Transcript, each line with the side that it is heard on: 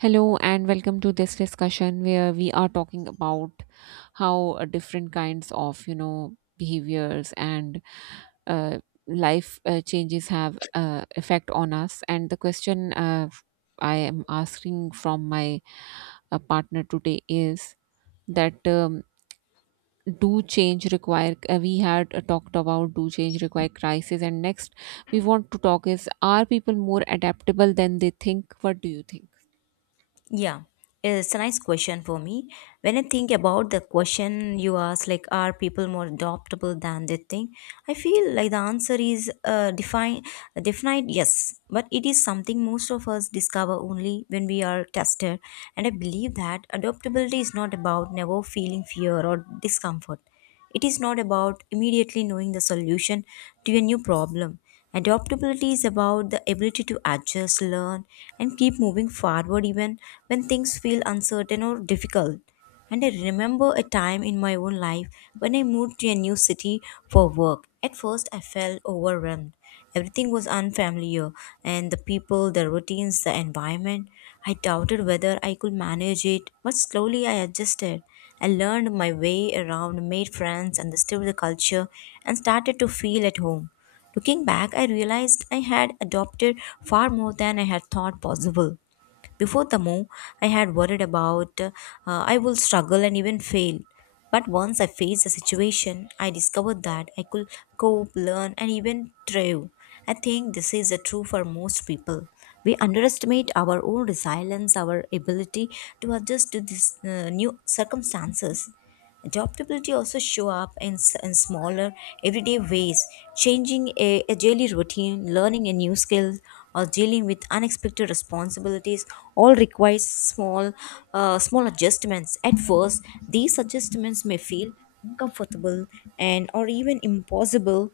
right: Hello and welcome to this discussion where we are talking about how different kinds of behaviors and uh, life changes have effect on us. And the question I am asking from my partner today is that, do change require? We had talked about do change require crisis, and next we want to talk is are people more adaptable than they think? What do you think?
left: Yeah, it's a nice question for me. When I think about the question you asked, like, are people more adoptable than they think? I feel like the answer is definite yes, but it is something most of us discover only when we are tested. And I believe that adaptability is not about never feeling fear or discomfort. It is not about immediately knowing the solution to a new problem. Adaptability is about the ability to adjust, learn, and keep moving forward even when things feel uncertain or difficult. And I remember a time in my own life when I moved to a new city for work. At first, I felt overwhelmed. Everything was unfamiliar, and the people, the routines, the environment. I doubted whether I could manage it, but slowly I adjusted. I learned my way around, made friends, understood the culture, and started to feel at home. Looking back, I realized I had adopted far more than I had thought possible. Before the move, I had worried about I will struggle and even fail. But once I faced the situation, I discovered that I could cope, learn, and even thrive. I think this is true for most people. We underestimate our own resilience, our ability to adjust to these new circumstances. Adaptability also show up in smaller everyday ways, changing a daily routine, learning a new skill, or dealing with unexpected responsibilities all requires small adjustments. At first, these adjustments may feel uncomfortable and or even impossible,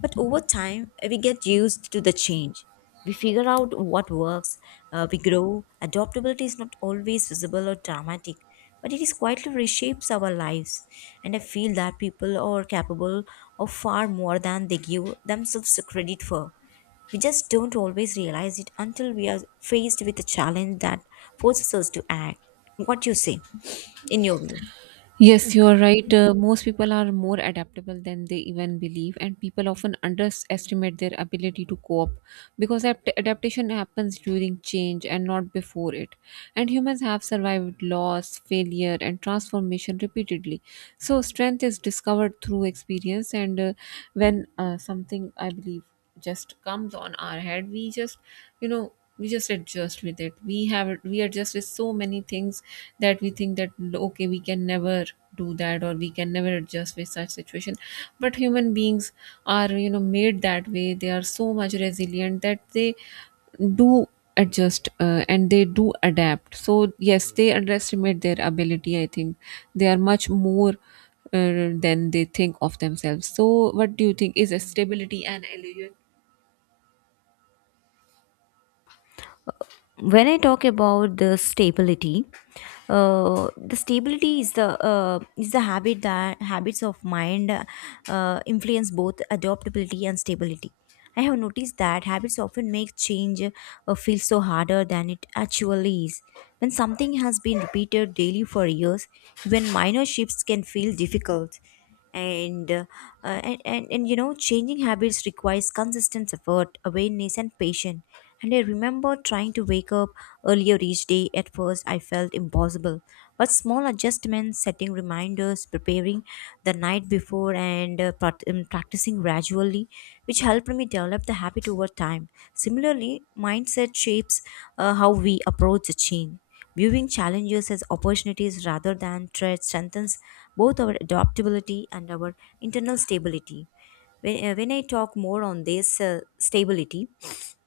left: but over time we get used to the change. We figure out what works, we grow. Adaptability is not always visible or dramatic, but it is quietly reshapes our lives. And I feel that people are capable of far more than they give themselves credit for. We just don't always realize it until we are faced with a challenge that forces us to act. What you say, in your view?
right: Yes, you are right. Most people are more adaptable than they even believe, and people often underestimate their ability to cope because adaptation happens during change and not before it. And humans have survived loss, failure, and transformation repeatedly. So, strength is discovered through experience, and when something I believe just comes on our head, we just, you know, we just adjust with it. We adjust with so many things that we think that okay we can never do that or we can never adjust with such situation, but human beings are, you know, made that way. They are so much resilient that they do adjust, and they do adapt. So yes, they underestimate their ability. I think they are much more than they think of themselves. So what do you think, is a stability an illusion?
left: When I talk about the stability is the habit that habits of mind influence both adaptability and stability. I have noticed that habits often make change feel so harder than it actually is. When something has been repeated daily for years, even minor shifts can feel difficult and uh, and you know changing habits requires consistent effort, awareness and patience. And I remember trying to wake up earlier each day. At first I felt impossible, but small adjustments, setting reminders, preparing the night before, and practicing gradually, which helped me develop the habit over time. Similarly, mindset shapes how we approach the change. Viewing challenges as opportunities rather than threats strengthens both our adaptability and our internal stability. When I talk more on this stability,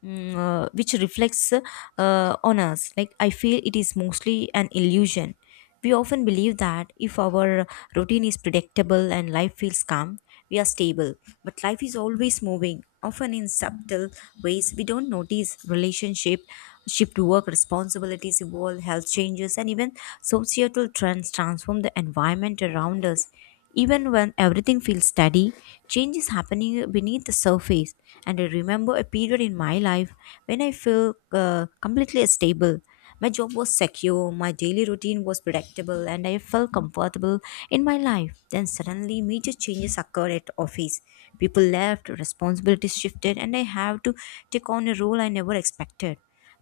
left: which reflects on us. Like, I feel it is mostly an illusion. We often believe that if our routine is predictable and life feels calm, we are stable. But life is always moving, often in subtle ways we don't notice. Relationship, shift to work, responsibilities evolve, health changes, and even societal trends transform the environment around us. Even when everything feels steady, change is happening beneath the surface. And I remember a period in my life when I felt completely stable. My job was secure, my daily routine was predictable, and I felt comfortable in my life. Then suddenly, major changes occurred at office. People left, responsibilities shifted, and I have to take on a role I never expected.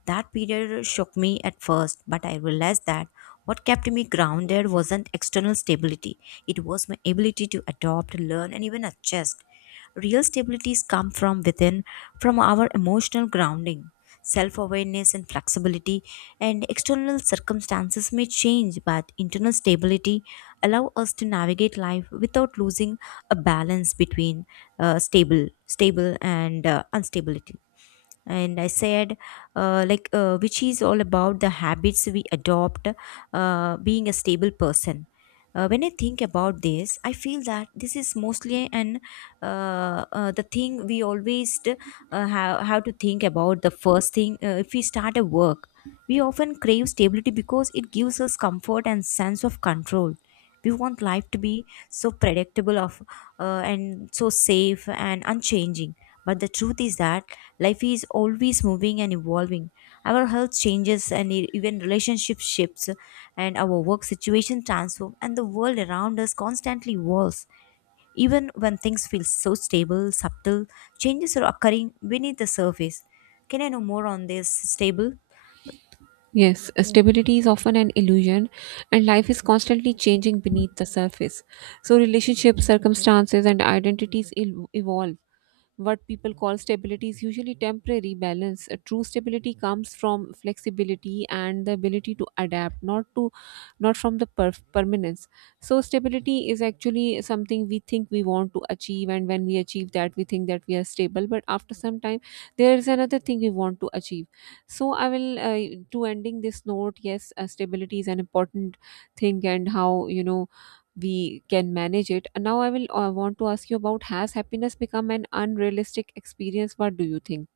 left: That period shocked me at first, but I realized that what kept me grounded wasn't external stability, it was my ability to adopt, learn, and even adjust. Real stabilities come from within, from our emotional grounding, self awareness, and flexibility. And external circumstances may change, but internal stability allow us to navigate life without losing a balance between stable and instability. And I said, which is all about the habits we adopt, being a stable person. When I think about this, I feel that this is mostly an the thing we always have to think about, the first thing if we start a work. We often crave stability because it gives us comfort and sense of control. We want life to be so predictable of and so safe and unchanging, but the truth is that life is always moving and evolving. Our health changes and even relationship shifts, and our work situation transforms, and the world around us constantly evolves. Even when things feel so stable, subtle changes are occurring beneath the surface. Can I know more on this stable?
right: Yes, stability is often an illusion, and life is constantly changing beneath the surface. So, relationships, circumstances, and identities evolve. What people call stability is usually temporary balance. A true stability comes from flexibility and the ability to adapt, not from the permanence. So, stability is actually something we think we want to achieve, and when we achieve that, we think that we are stable. But after some time, there is another thing we want to achieve. So I will, to ending this note, yes, stability is an important thing, and how, you know, we can manage it. And now I will, want to ask you about, has happiness become an unrealistic experience? What do you think?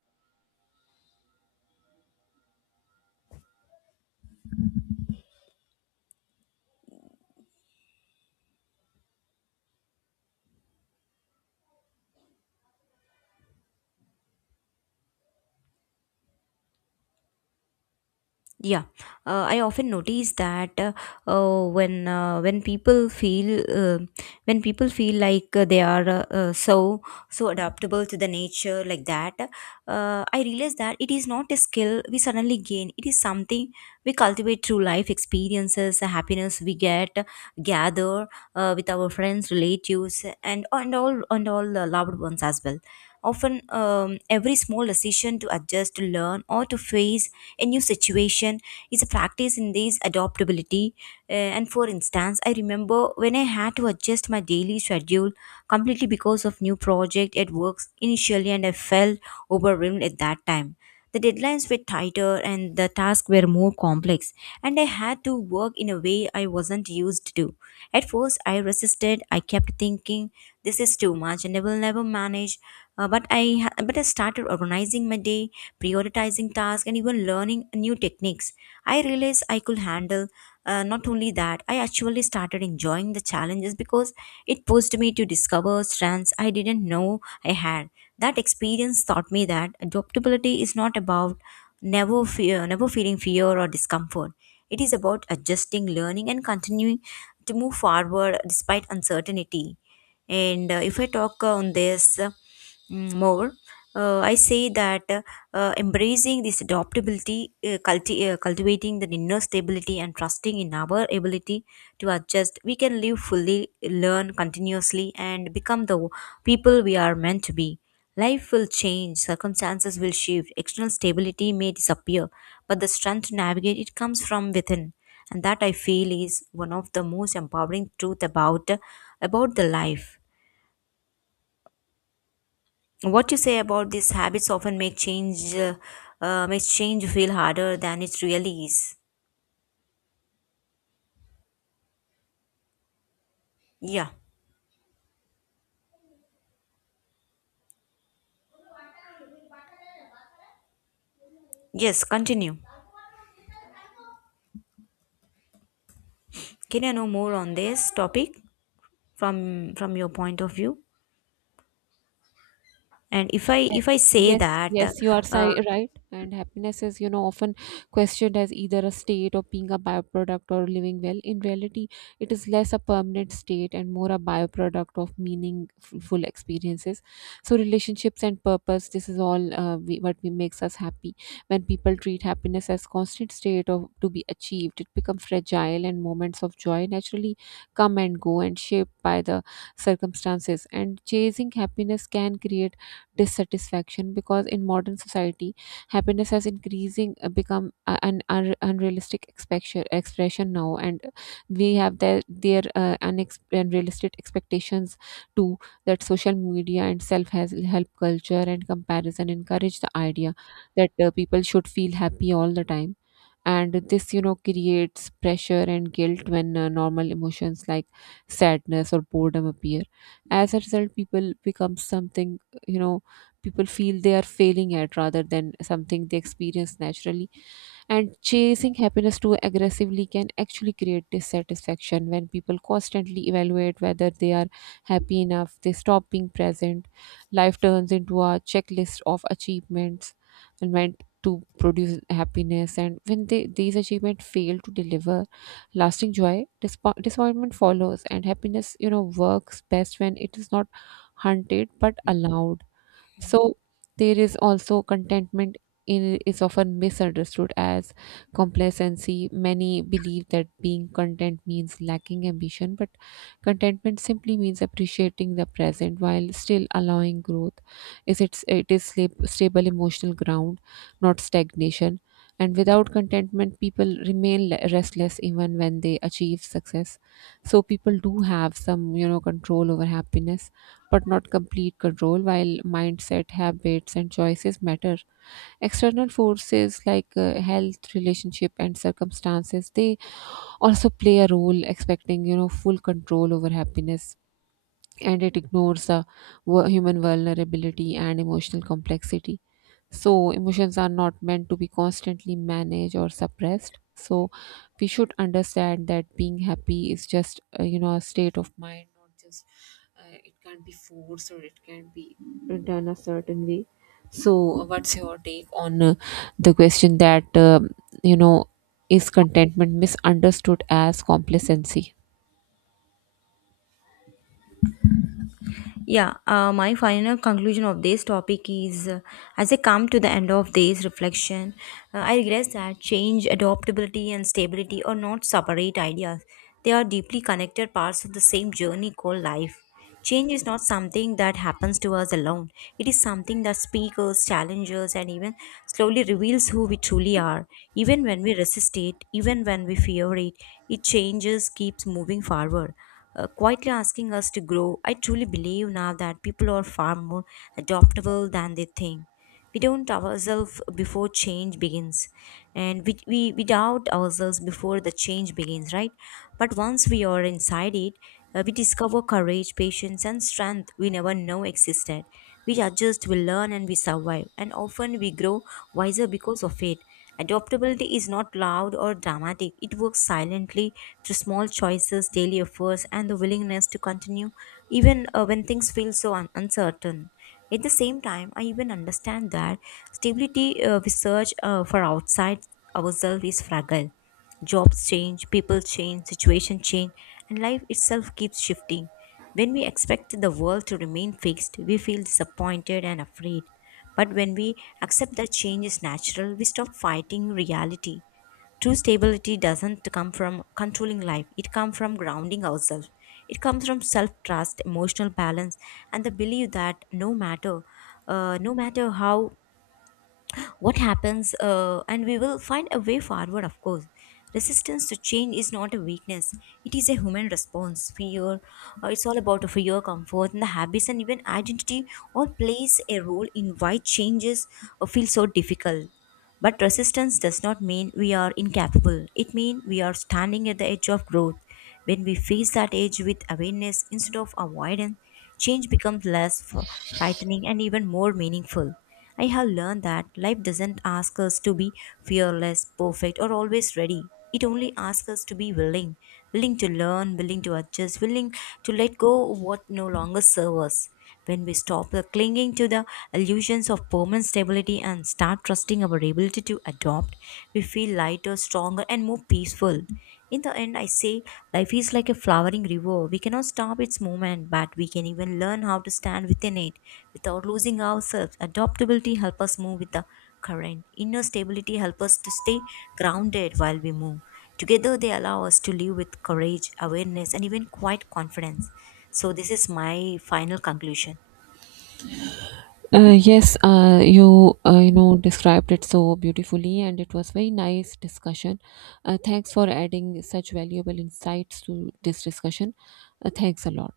left: Yeah, I often notice that when people feel, when people feel like they are so so adaptable to the nature like that, I realize that it is not a skill we suddenly gain. It is something we cultivate through life experiences, the happiness we get gather with our friends, relatives, and all loved ones as well. Often, every small decision to adjust, to learn, or to face a new situation is a practice in these adaptability. And for instance, I remember when I had to adjust my daily schedule completely because of new project at work initially, and I felt overwhelmed at that time. The deadlines were tighter and the tasks were more complex, and I had to work in a way I wasn't used to. At first, I resisted. I kept thinking, "This is too much, and I will never manage." But I started organizing my day, prioritizing tasks, and even learning new techniques. I realized I could handle, not only that, I actually started enjoying the challenges because it pushed me to discover strengths I didn't know I had. That experience taught me that adaptability is not about never feeling fear or discomfort. It is about adjusting, learning, and continuing to move forward despite uncertainty. And If I talk on this more, I say that embracing this adaptability, cultivating the inner stability, and trusting in our ability to adjust, we can live fully, learn continuously, and become the people we are meant to be. Life will change, circumstances will shift, external stability may disappear, but the strength to navigate it comes from within. And that I feel is one of the most empowering truth about the life. What you say about these habits often make change, makes change feel harder than it really is. Yeah. Yes, continue. Can I know more on this topic from your point of view? And if I say
right: Yes,
left: that,
right: yes, you are
left: uh,
right: right. And happiness is, you know, often questioned as either a state or being a byproduct or living well. In reality, it is less a permanent state and more a byproduct of meaningful experiences. So, relationships and purpose, this is all, what we makes us happy. When people treat happiness as constant state or to be achieved, it becomes fragile, and moments of joy naturally come and go and shaped by the circumstances. And chasing happiness can create dissatisfaction because in modern society happiness has increasing become an unrealistic expression now, and we have their unrealistic expectations too, that social media and self has help culture and comparison encourage the idea that people should feel happy all the time. And this, you know, creates pressure and guilt when normal emotions like sadness or boredom appear. As a result, people become something, you know, people feel they are failing at rather than something they experience naturally. And chasing happiness too aggressively can actually create dissatisfaction. When people constantly evaluate whether they are happy enough, they stop being present. Life turns into a checklist of achievements and meant to produce happiness, and when they, these achievements fail to deliver lasting joy, disappointment follows. And happiness, you know, works best when it is not hunted but allowed. So there is also contentment in, is often misunderstood as complacency. Many believe that being content means lacking ambition, but contentment simply means appreciating the present while still allowing growth. Is it It is stable emotional ground, not stagnation. And without contentment, people remain restless even when they achieve success. So people do have some, you know, control over happiness but not complete control, while mindset, habits, and choices matter. External forces like health, relationship, and circumstances, they also play a role. Expecting, you know, full control over happiness, and it ignores the human vulnerability and emotional complexity. So, emotions are not meant to be constantly managed or suppressed. So, we should understand that being happy is just, you know, a state of mind, not just it can't be forced or it can be done a certain way. So, what's your take on the question that, you know, is contentment misunderstood as complacency?
left: yeah, my final conclusion of this topic is, as I come to the end of this reflection, I regress that change, adaptability, and stability are not separate ideas. They are deeply connected parts of the same journey called life. Change is not something that happens to us alone. It is something that speakers, challenges, and even slowly reveals who we truly are. Even when we resist it, even when we fear it, it changes, keeps moving forward, quietly asking us to grow. I truly believe now that people are far more adaptable than they think. We don't ourselves before change begins, and we doubt ourselves before the change begins, right? But once we are inside it, we discover courage, patience, and strength we never know existed. We adjust, we learn, and we survive, and often we grow wiser because of it. Adaptability is not loud or dramatic. It works silently through small choices, daily efforts, and the willingness to continue even when things feel so uncertain. At the same time, I even understand that stability we search for outside ourselves is fragile. Jobs change, people change, situation change, and life itself keeps shifting. When we expect the world to remain fixed, we feel disappointed and afraid. But when we accept that change is natural, we stop fighting reality. True stability doesn't come from controlling life. It comes from grounding ourselves. It comes from self-trust, emotional balance, and the belief that no matter how what happens, and we will find a way forward. Of course, resistance to change is not a weakness, it is a human response. Fear It's all about fear, comfort, and the habits, and even identity all plays a role in why changes feel so difficult. But resistance does not mean we are incapable. It means we are standing at the edge of growth. When we face that edge with awareness instead of avoidance, change becomes less frightening and even more meaningful. I have learned that life doesn't ask us to be fearless, perfect, or always ready. It only asks us to be willing, willing to learn, willing to adjust, willing to let go of what no longer serves us. When we stop clinging to the illusions of permanent stability and start trusting our ability to adopt, we feel lighter, stronger, and more peaceful. In the end, I say life is like a flowering river. We cannot stop its movement, but we can even learn how to stand within it without losing ourselves. Adaptability helps us move with the current. Inner stability helps us to stay grounded while we move. Together, they allow us to live with courage, awareness, and even quiet confidence. So, this is my final conclusion.
right: Yes, you, you know, described it so beautifully, and it was very nice discussion. Thanks for adding such valuable insights to this discussion. Thanks a lot.